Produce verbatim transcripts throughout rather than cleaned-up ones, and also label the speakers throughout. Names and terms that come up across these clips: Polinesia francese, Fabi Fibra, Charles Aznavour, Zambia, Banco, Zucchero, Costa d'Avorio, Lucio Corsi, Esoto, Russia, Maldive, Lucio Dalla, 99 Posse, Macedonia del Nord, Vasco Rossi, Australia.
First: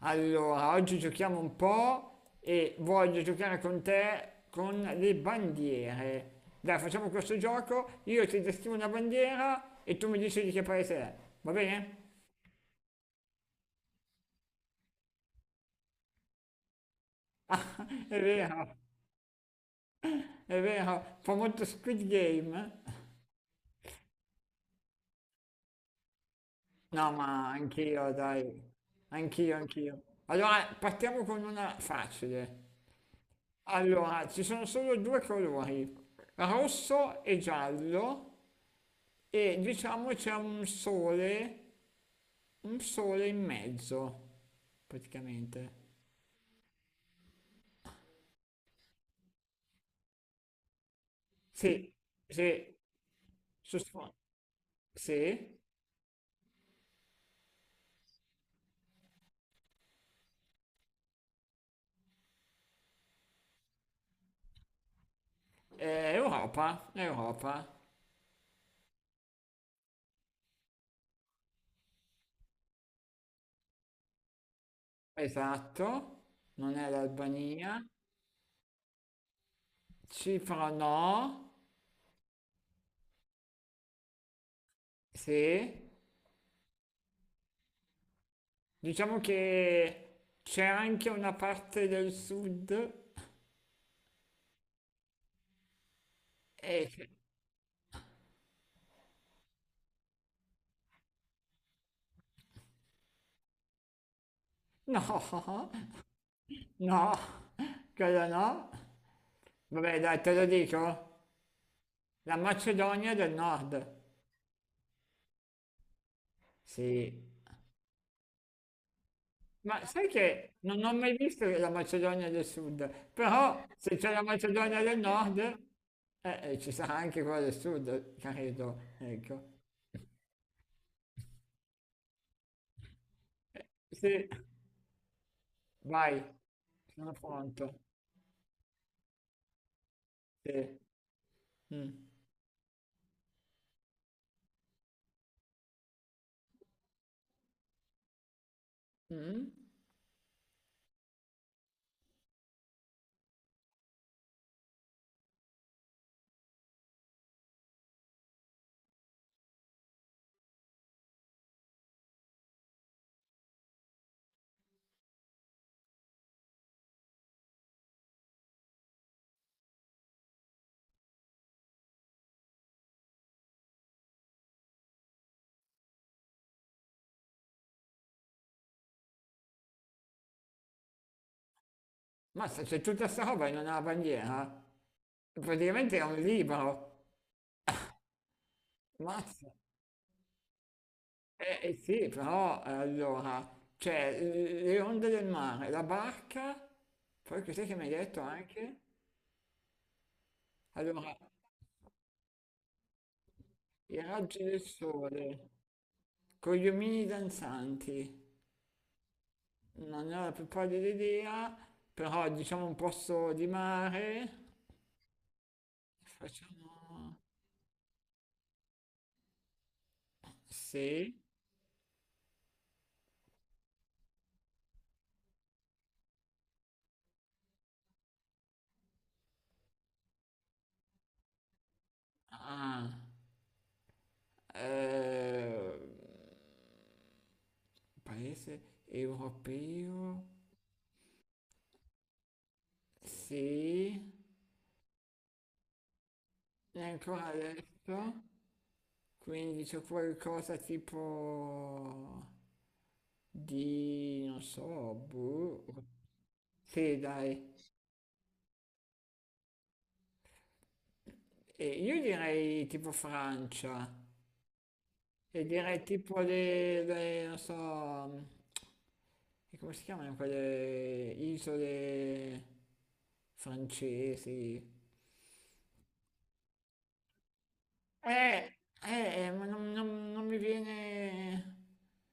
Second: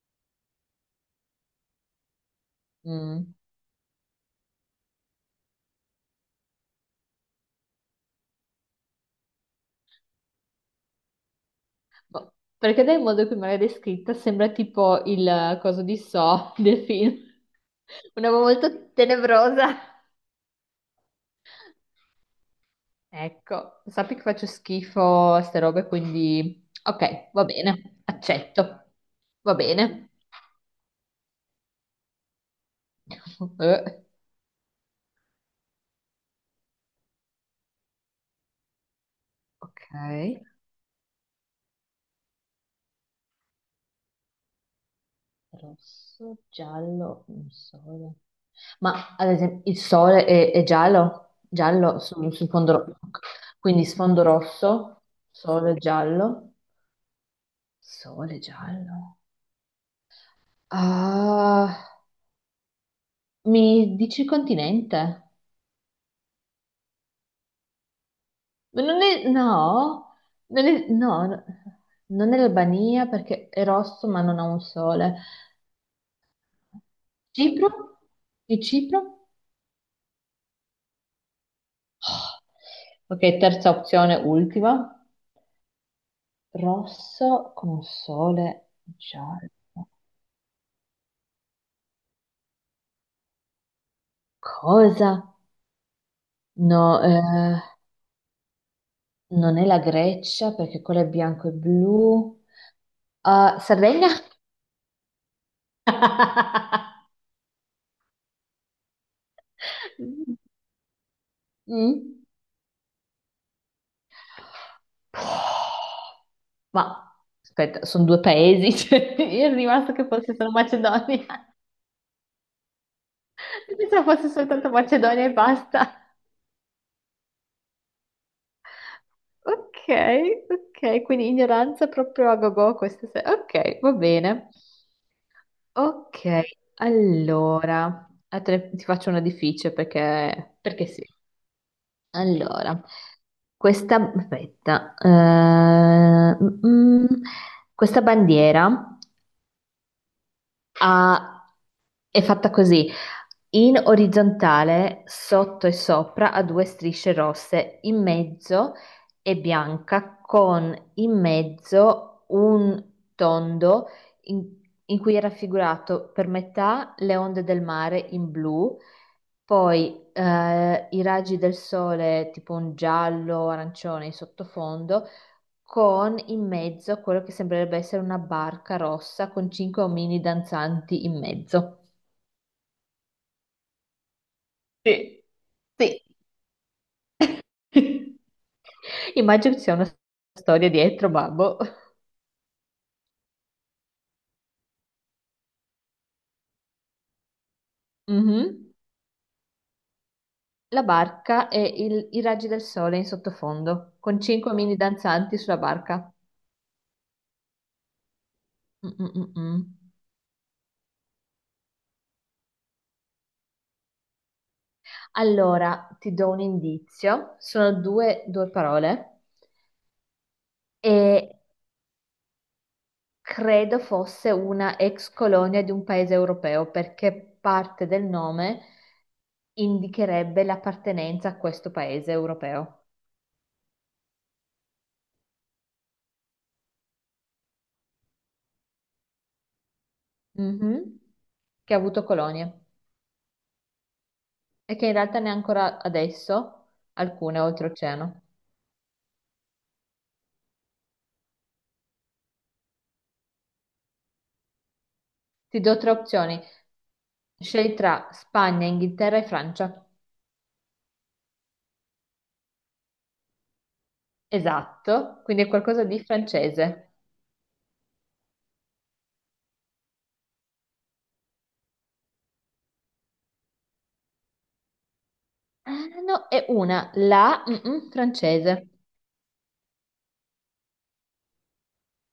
Speaker 1: Allora, oggi giochiamo un po' e voglio
Speaker 2: Mm.
Speaker 1: giocare con te con le bandiere. Dai, facciamo questo gioco, io ti descrivo una bandiera e tu mi dici di che paese è, va bene?
Speaker 2: Boh. Perché dal modo in cui me l'hai descritta sembra tipo il eh, coso di So del film.
Speaker 1: Ah, è
Speaker 2: Una roba
Speaker 1: vero,
Speaker 2: molto tenebrosa.
Speaker 1: è vero, fa molto Squid Game.
Speaker 2: Ecco, sappi che faccio schifo a ste robe, quindi
Speaker 1: No,
Speaker 2: ok, va
Speaker 1: ma
Speaker 2: bene,
Speaker 1: anch'io, dai,
Speaker 2: accetto. Va
Speaker 1: anch'io, anch'io.
Speaker 2: bene.
Speaker 1: Allora, partiamo con una facile.
Speaker 2: Eh,
Speaker 1: Allora, ci sono solo due colori, rosso e giallo, e
Speaker 2: ok.
Speaker 1: diciamo c'è un sole. Un sole in mezzo, praticamente.
Speaker 2: Rosso, giallo, un sole. Ma ad esempio il sole è, è giallo,
Speaker 1: Sì,
Speaker 2: giallo su, su fondo
Speaker 1: sì,
Speaker 2: rosso,
Speaker 1: su
Speaker 2: quindi
Speaker 1: sfo-
Speaker 2: sfondo rosso,
Speaker 1: sì,
Speaker 2: sole giallo. Sole giallo. Ah, mi dici continente?
Speaker 1: è Europa, è Europa.
Speaker 2: Ma Non è, no, non è, no, no, non è l'Albania perché è rosso ma non ha un sole.
Speaker 1: Esatto, non è
Speaker 2: Cipro?
Speaker 1: l'Albania.
Speaker 2: Di Cipro?
Speaker 1: Cipro no,
Speaker 2: Ok, terza opzione, ultima.
Speaker 1: sì.
Speaker 2: Rosso con sole
Speaker 1: Diciamo
Speaker 2: giallo.
Speaker 1: che c'è anche una parte del sud.
Speaker 2: Cosa?
Speaker 1: E...
Speaker 2: No, eh, non è la Grecia perché quello è bianco e blu. Ah, Sardegna?
Speaker 1: No, no, quello no. Vabbè, dai, te lo dico.
Speaker 2: Mm?
Speaker 1: La Macedonia del Nord. Sì,
Speaker 2: Ma aspetta, sono due paesi, cioè, io ero
Speaker 1: ma
Speaker 2: rimasto che
Speaker 1: sai
Speaker 2: fosse solo
Speaker 1: che non ho mai
Speaker 2: Macedonia,
Speaker 1: visto la Macedonia del Sud, però
Speaker 2: io
Speaker 1: se c'è
Speaker 2: pensavo
Speaker 1: la
Speaker 2: fosse soltanto
Speaker 1: Macedonia del
Speaker 2: Macedonia e
Speaker 1: Nord,
Speaker 2: basta.
Speaker 1: eh, eh, ci sarà anche quella del Sud, credo. Ecco.
Speaker 2: Ok, ok, quindi ignoranza proprio a gogo questa sera. Ok, va
Speaker 1: Sì,
Speaker 2: bene.
Speaker 1: vai,
Speaker 2: Ok,
Speaker 1: sono pronto.
Speaker 2: allora, a te- ti faccio una difficile
Speaker 1: Sì.
Speaker 2: perché, perché sì.
Speaker 1: Mm.
Speaker 2: Allora, questa, aspetta, eh, mm, mm, questa bandiera
Speaker 1: Mm.
Speaker 2: ha è fatta così, in orizzontale, sotto e sopra, ha due strisce rosse, in mezzo è bianca con in mezzo un tondo in, in cui è raffigurato per metà le onde del mare in blu, poi eh, i raggi del sole tipo un giallo, arancione in sottofondo, con in mezzo quello che sembrerebbe essere una barca rossa con cinque omini danzanti in mezzo.
Speaker 1: Mazza, c'è tutta questa roba in una bandiera.
Speaker 2: Sì.
Speaker 1: Praticamente è
Speaker 2: Sì.
Speaker 1: un libro.
Speaker 2: Immagino
Speaker 1: Mazza.
Speaker 2: che ci sia una storia dietro, babbo.
Speaker 1: Eh, eh, sì, però eh, allora c'è eh, le onde del mare, la barca, poi cos'è che mi hai detto
Speaker 2: Mhm.
Speaker 1: anche?
Speaker 2: La
Speaker 1: Allora,
Speaker 2: barca e il- i raggi del sole in sottofondo,
Speaker 1: i
Speaker 2: con
Speaker 1: raggi
Speaker 2: cinque
Speaker 1: del
Speaker 2: mini danzanti
Speaker 1: sole.
Speaker 2: sulla barca.
Speaker 1: Con gli omini danzanti,
Speaker 2: Mm, mm, mm, mm.
Speaker 1: non ne ho la più pallida idea, però diciamo un posto di mare,
Speaker 2: Allora, ti do un
Speaker 1: facciamo...
Speaker 2: indizio. Sono due, due parole
Speaker 1: Sì,
Speaker 2: e credo fosse una ex colonia di un paese europeo perché parte del nome indicherebbe l'appartenenza a questo paese europeo.
Speaker 1: ah, eh, paese europeo,
Speaker 2: Mhm. Che ha avuto colonie.
Speaker 1: sì,
Speaker 2: E che in realtà ne ha ancora adesso
Speaker 1: e ancora
Speaker 2: alcune oltreoceano.
Speaker 1: adesso, quindi c'è qualcosa tipo di, non so,
Speaker 2: Ti
Speaker 1: boh,
Speaker 2: do tre opzioni.
Speaker 1: sì dai,
Speaker 2: Scegli tra Spagna, Inghilterra e Francia.
Speaker 1: e io direi tipo Francia.
Speaker 2: Esatto, quindi
Speaker 1: E
Speaker 2: è
Speaker 1: direi
Speaker 2: qualcosa di
Speaker 1: tipo le,
Speaker 2: francese.
Speaker 1: le- non so, e come si chiamano quelle isole francesi?
Speaker 2: Ah, no, è una, la mm, mm,
Speaker 1: Eh,
Speaker 2: francese.
Speaker 1: eh, eh, ma non, non- non mi viene...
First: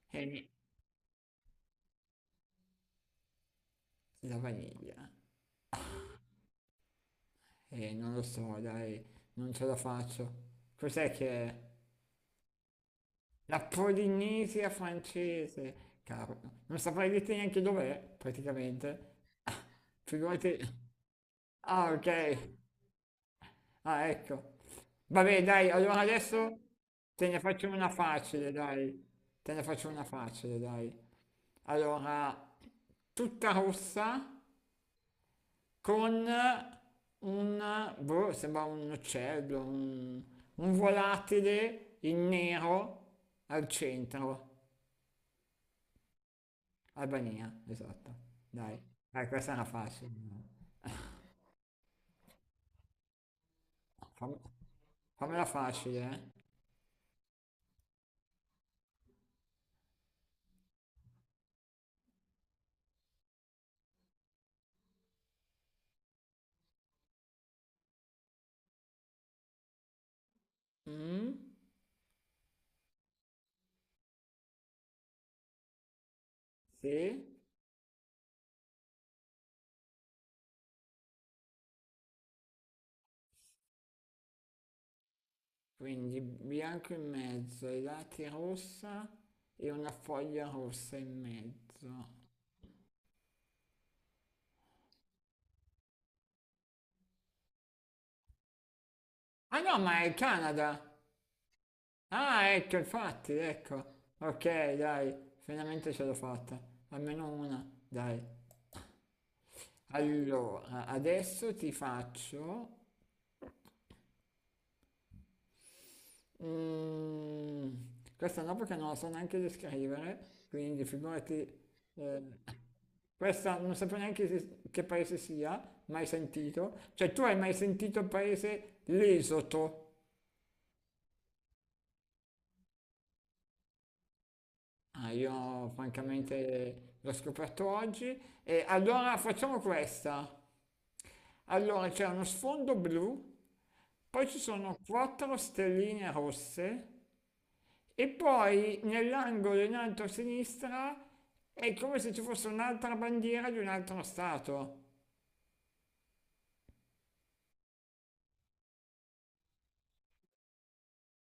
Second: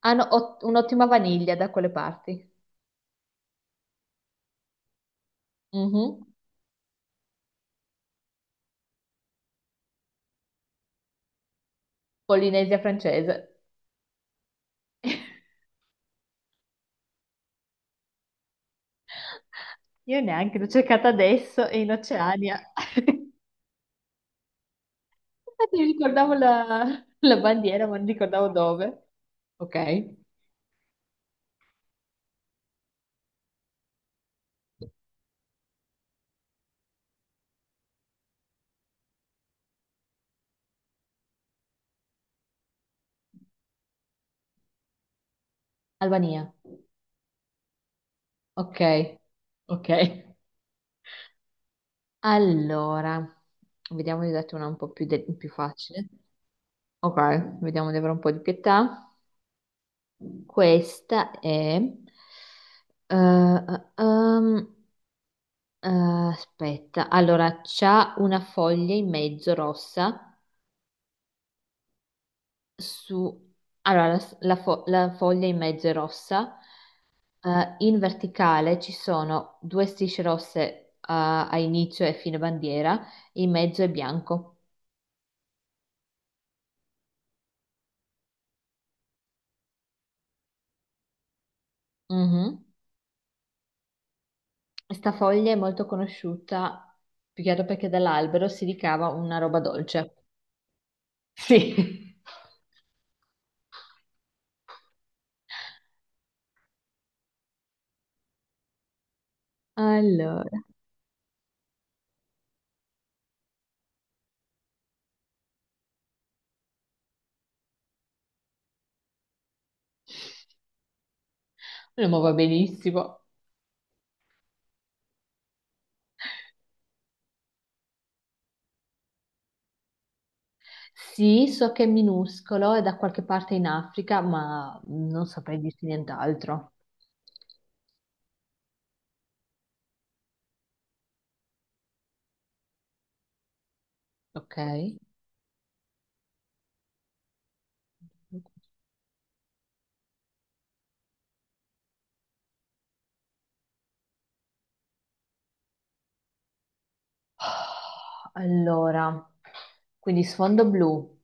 Speaker 2: Hanno
Speaker 1: Eh,
Speaker 2: ot- un'ottima vaniglia da quelle parti.
Speaker 1: la vaniglia.
Speaker 2: Mhm.
Speaker 1: Eh, non lo so, dai, non ce la faccio. Cos'è che è?
Speaker 2: Polinesia francese.
Speaker 1: La Polinesia francese, cavolo. Non saprei dirti neanche dov'è, praticamente. Ah,
Speaker 2: Io
Speaker 1: figurati...
Speaker 2: neanche, l'ho cercata adesso e
Speaker 1: Ah,
Speaker 2: in
Speaker 1: ok.
Speaker 2: Oceania. Infatti
Speaker 1: Ah, ecco. Vabbè, dai,
Speaker 2: mi
Speaker 1: allora
Speaker 2: ricordavo
Speaker 1: adesso
Speaker 2: la,
Speaker 1: te
Speaker 2: la
Speaker 1: ne faccio
Speaker 2: bandiera,
Speaker 1: una
Speaker 2: ma non ricordavo
Speaker 1: facile, dai.
Speaker 2: dove.
Speaker 1: Te ne faccio una
Speaker 2: Ok.
Speaker 1: facile, dai. Allora, tutta rossa con un, boh, sembra un uccello, un, un volatile in nero al centro.
Speaker 2: Albania.
Speaker 1: Albania, esatto. Dai,
Speaker 2: Ok,
Speaker 1: dai, questa era
Speaker 2: ok.
Speaker 1: facile.
Speaker 2: Allora, vediamo di
Speaker 1: Fam-
Speaker 2: darti una un po' più, de-
Speaker 1: fammela
Speaker 2: più
Speaker 1: facile,
Speaker 2: facile.
Speaker 1: eh.
Speaker 2: Ok, vediamo di avere un po' di pietà. Questa è... eh, eh, ehm, eh, aspetta, allora, c'ha una foglia in mezzo rossa
Speaker 1: Mm,
Speaker 2: su... Allora, la, la fo- la foglia in mezzo è rossa.
Speaker 1: sì.
Speaker 2: eh, in verticale ci sono due strisce rosse, eh, a inizio e fine bandiera, in mezzo è bianco.
Speaker 1: Quindi bianco in mezzo, i lati rossa e una foglia rossa in mezzo.
Speaker 2: Mhm. Sta foglia è molto conosciuta, più che altro perché dall'albero si ricava una
Speaker 1: Ah
Speaker 2: roba
Speaker 1: no, ma è il
Speaker 2: dolce.
Speaker 1: Canada!
Speaker 2: Sì.
Speaker 1: Ah, ecco, infatti, ecco. Ok, dai, finalmente ce l'ho fatta. Almeno una, dai.
Speaker 2: Allora,
Speaker 1: Allora, adesso ti faccio... Mm, questa no perché non la so neanche descrivere, quindi figurati...
Speaker 2: lo
Speaker 1: eh,
Speaker 2: muovo benissimo.
Speaker 1: questa non sapevo neanche se- che paese sia, mai sentito. Cioè, tu hai mai sentito il paese l'Esoto?
Speaker 2: Sì, so che è minuscolo, è da qualche parte in Africa, ma
Speaker 1: Ah,
Speaker 2: non saprei
Speaker 1: io
Speaker 2: dirti nient'altro.
Speaker 1: francamente l'ho scoperto oggi. E allora facciamo questa. Allora c'è uno sfondo blu, poi ci
Speaker 2: Ok?
Speaker 1: sono quattro stelline rosse e poi nell'angolo in alto a sinistra è come se ci fosse un'altra bandiera di un altro stato.
Speaker 2: Allora, quindi sfondo blu,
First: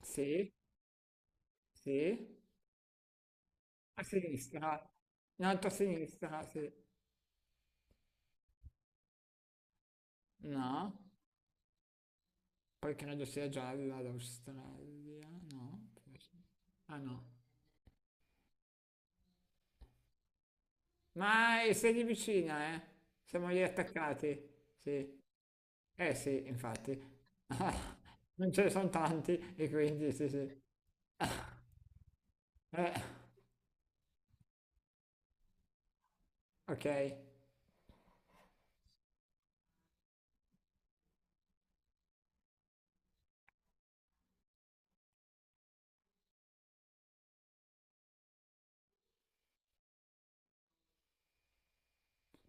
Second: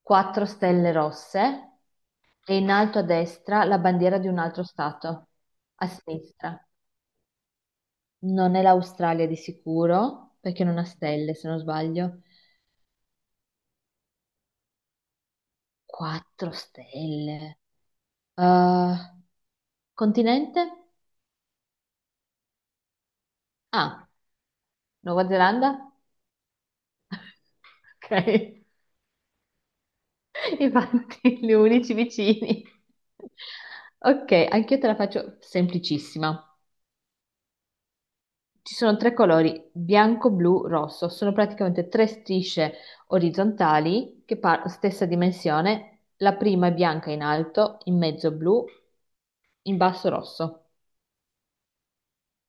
Speaker 2: quattro
Speaker 1: Sì,
Speaker 2: stelle rosse
Speaker 1: sì,
Speaker 2: e in alto a destra la
Speaker 1: a
Speaker 2: bandiera di un altro
Speaker 1: sinistra.
Speaker 2: stato,
Speaker 1: In alto a
Speaker 2: a
Speaker 1: sinistra,
Speaker 2: sinistra.
Speaker 1: sì.
Speaker 2: Non è l'Australia di sicuro, perché non ha
Speaker 1: No,
Speaker 2: stelle, se non sbaglio.
Speaker 1: poi credo sia gialla l'Australia, no? Forse.
Speaker 2: Quattro
Speaker 1: Ah no,
Speaker 2: stelle. Ah, continente?
Speaker 1: ma è- sei lì vicina, eh? Siamo lì
Speaker 2: Ah,
Speaker 1: attaccati,
Speaker 2: Nuova
Speaker 1: sì.
Speaker 2: Zelanda?
Speaker 1: Eh sì, infatti.
Speaker 2: Ok,
Speaker 1: Non ce ne sono tanti e quindi sì sì.
Speaker 2: infatti gli unici vicini.
Speaker 1: Eh,
Speaker 2: Ok, anche io te la faccio semplicissima.
Speaker 1: ok,
Speaker 2: Ci sono tre colori, bianco, blu, rosso. Sono praticamente tre strisce orizzontali che par- stessa dimensione. La prima è bianca in alto, in mezzo blu, in basso rosso.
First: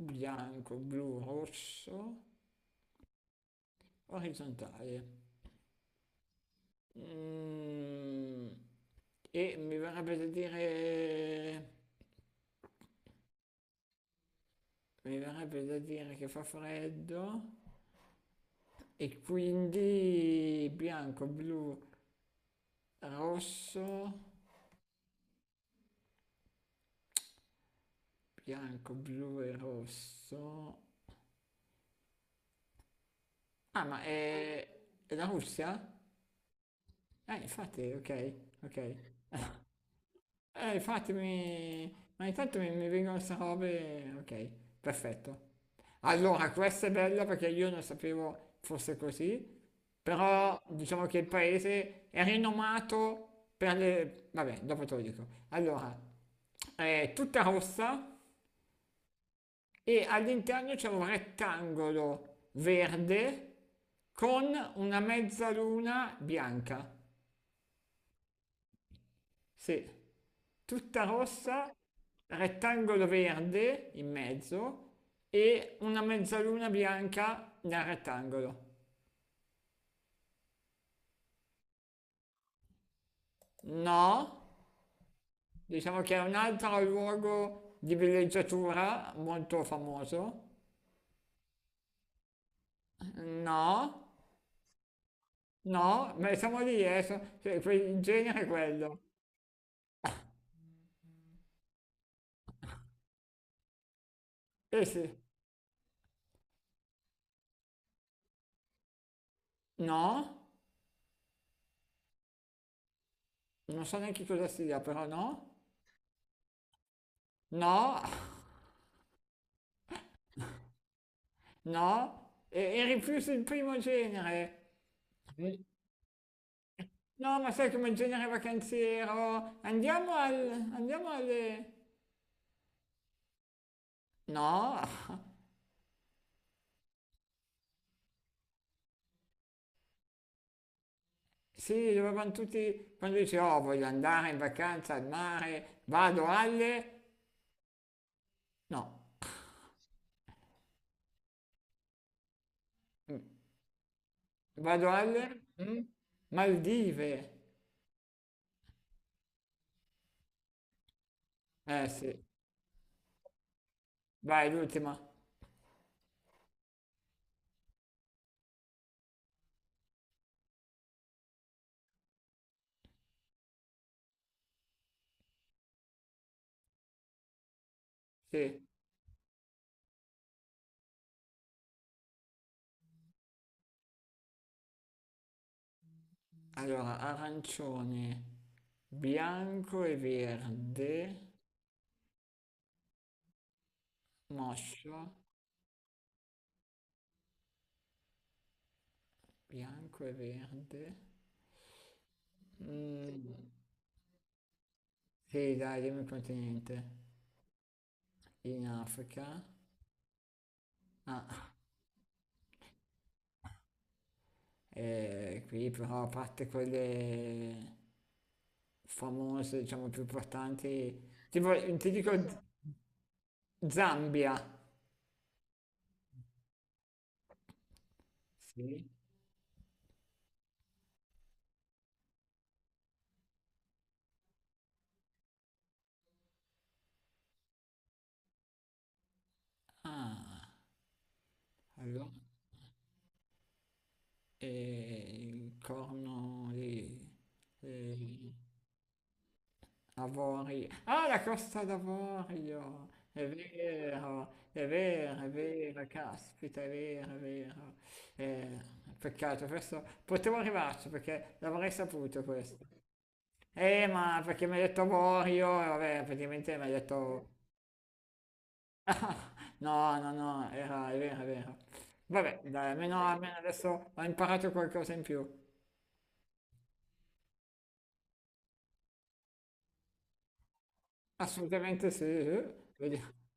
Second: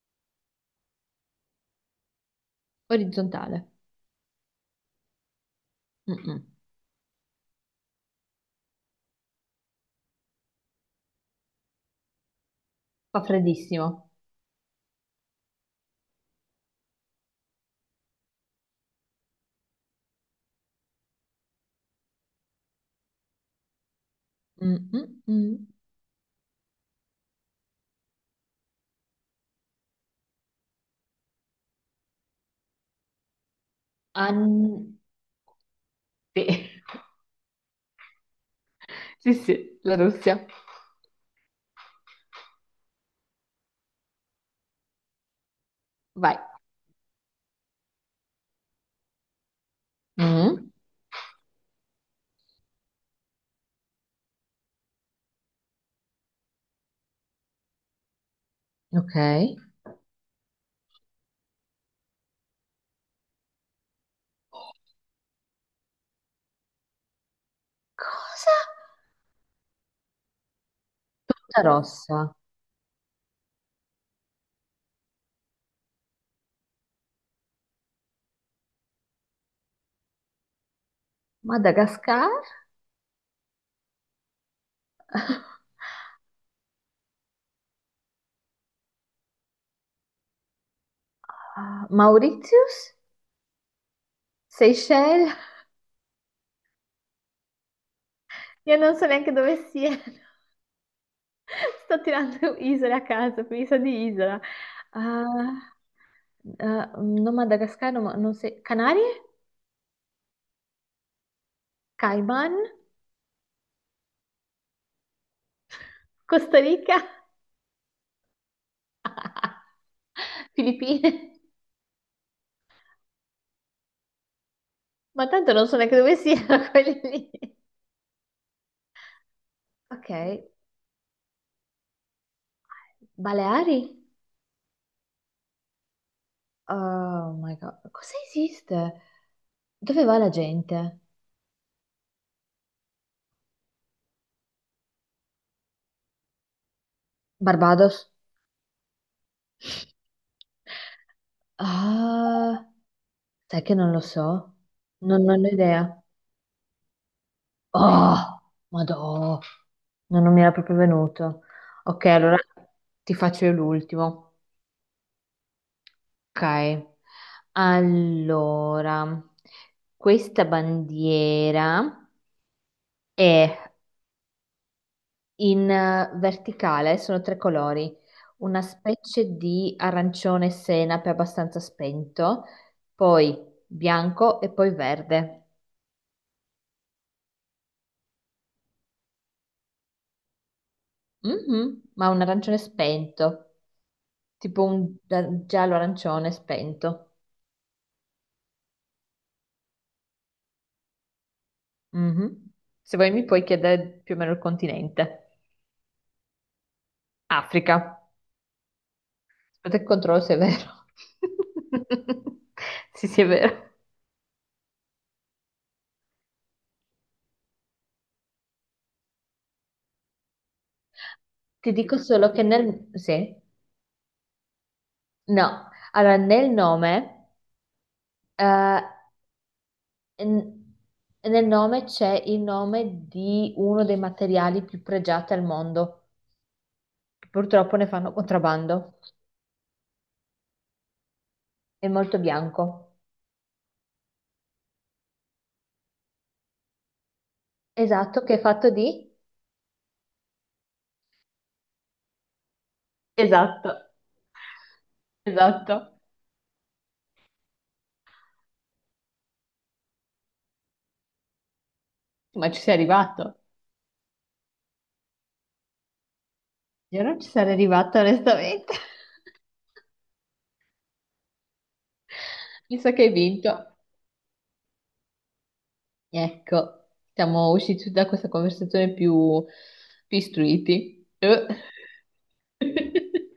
Speaker 1: bianco, blu, rosso,
Speaker 2: Orizzontale.
Speaker 1: orizzontale.
Speaker 2: Mm-mm.
Speaker 1: Mm, e mi verrebbe da dire...
Speaker 2: Fa freddissimo.
Speaker 1: Mi verrebbe da dire che fa freddo. E quindi bianco, blu, rosso,
Speaker 2: Mm-mm-mm.
Speaker 1: bianco, blu e rosso. Ah, ma è,
Speaker 2: An-
Speaker 1: è la Russia?
Speaker 2: Sì.
Speaker 1: Eh, infatti, ok, ok.
Speaker 2: Sì, sì, la Russia.
Speaker 1: Eh, infatti mi... Ma intanto mi, mi vengono queste robe... Ok, perfetto.
Speaker 2: Vai.
Speaker 1: Allora, questa è bella perché io non sapevo fosse così, però
Speaker 2: Mm,
Speaker 1: diciamo che il paese è rinomato per le... Vabbè, dopo te lo dico. Allora, è tutta rossa
Speaker 2: ok.
Speaker 1: e all'interno c'è un rettangolo verde con una mezzaluna bianca.
Speaker 2: Cosa?
Speaker 1: Sì, tutta
Speaker 2: Tutta
Speaker 1: rossa,
Speaker 2: rossa.
Speaker 1: rettangolo verde in mezzo e una mezzaluna bianca nel rettangolo.
Speaker 2: Madagascar?
Speaker 1: No, diciamo che è un altro luogo di villeggiatura molto famoso.
Speaker 2: Ah, Mauritius?
Speaker 1: No,
Speaker 2: Seychelles?
Speaker 1: no, ma siamo lì, eh, so- cioè, que- in genere è
Speaker 2: Io non
Speaker 1: quello.
Speaker 2: so neanche dove siano. Sto tirando isole a caso, quindi so di isola.
Speaker 1: Eh sì,
Speaker 2: Ah, ah, non Madagascar, no, ma- non so. Canarie?
Speaker 1: no.
Speaker 2: Cayman?
Speaker 1: Non so neanche cosa sia, però no,
Speaker 2: Costa Rica?
Speaker 1: no,
Speaker 2: Filippine?
Speaker 1: no, e, e rifiuto il primo genere.
Speaker 2: Ma tanto
Speaker 1: Sì.
Speaker 2: non so neanche dove siano quelli lì.
Speaker 1: No, ma sai come genere vacanziero?
Speaker 2: Ok,
Speaker 1: Andiamo al... andiamo alle...
Speaker 2: Baleari?
Speaker 1: No?
Speaker 2: Oh my God, cosa esiste? Dove va la gente?
Speaker 1: Sì, dovevano tutti... Quando dici, oh, voglio andare in vacanza al mare, vado alle...
Speaker 2: Barbados?
Speaker 1: No,
Speaker 2: Ah. Sai che non lo so?
Speaker 1: vado alle...
Speaker 2: Non, non ho
Speaker 1: Mm?
Speaker 2: idea.
Speaker 1: Maldive.
Speaker 2: Oh, madò, no, non mi era proprio venuto.
Speaker 1: Eh
Speaker 2: Ok,
Speaker 1: sì,
Speaker 2: allora ti faccio io l'ultimo.
Speaker 1: vai l'ultima.
Speaker 2: Ok, allora, questa bandiera è in eh, verticale, sono tre colori, una
Speaker 1: Sì,
Speaker 2: specie di arancione senape abbastanza spento, poi bianco e poi verde.
Speaker 1: allora arancione, bianco e verde.
Speaker 2: Mhm, ma un arancione spento. Tipo
Speaker 1: Moscio,
Speaker 2: un gia- giallo arancione spento.
Speaker 1: bianco e verde.
Speaker 2: Mhm.
Speaker 1: Sì.
Speaker 2: Se vuoi
Speaker 1: Mm,
Speaker 2: mi puoi chiedere più o meno il continente.
Speaker 1: sì, dai, dimmi un continente.
Speaker 2: Africa.
Speaker 1: In Africa.
Speaker 2: Aspetta che controllo se è vero.
Speaker 1: Ah,
Speaker 2: Sì, sì, è vero.
Speaker 1: e qui però a parte quelle famose, diciamo, più importanti. Tipo,
Speaker 2: Ti
Speaker 1: ti
Speaker 2: dico
Speaker 1: dico Z-
Speaker 2: solo che
Speaker 1: Cosa?
Speaker 2: nel... Sì?
Speaker 1: Zambia.
Speaker 2: No. Allora, nel nome... eh,
Speaker 1: Sì.
Speaker 2: n- nel nome c'è il nome di uno dei materiali più pregiati al mondo. Che purtroppo ne fanno contrabbando.
Speaker 1: Ah,
Speaker 2: È
Speaker 1: allora.
Speaker 2: molto bianco.
Speaker 1: E il corno di...
Speaker 2: Esatto,
Speaker 1: eh,
Speaker 2: che è fatto di...
Speaker 1: avorio. Ah, la Costa d'Avorio! È
Speaker 2: Esatto,
Speaker 1: vero, è vero, è vero,
Speaker 2: esatto.
Speaker 1: caspita, è vero, è vero. Eh, peccato, questo potevo arrivarci perché l'avrei saputo
Speaker 2: Ma ci
Speaker 1: questo.
Speaker 2: sei arrivato.
Speaker 1: Eh, ma perché mi hai detto avorio, e vabbè, praticamente mi hai
Speaker 2: Io non
Speaker 1: detto...
Speaker 2: ci sarei arrivata onestamente.
Speaker 1: Ah, no, no, no, era, è vero, è vero. Vabbè, dai,
Speaker 2: Mi sa
Speaker 1: almeno,
Speaker 2: che hai
Speaker 1: almeno
Speaker 2: vinto.
Speaker 1: adesso ho imparato qualcosa in più.
Speaker 2: Ecco, siamo usciti da questa conversazione più, più istruiti. Eh.
Speaker 1: Assolutamente sì, eh. Vedi-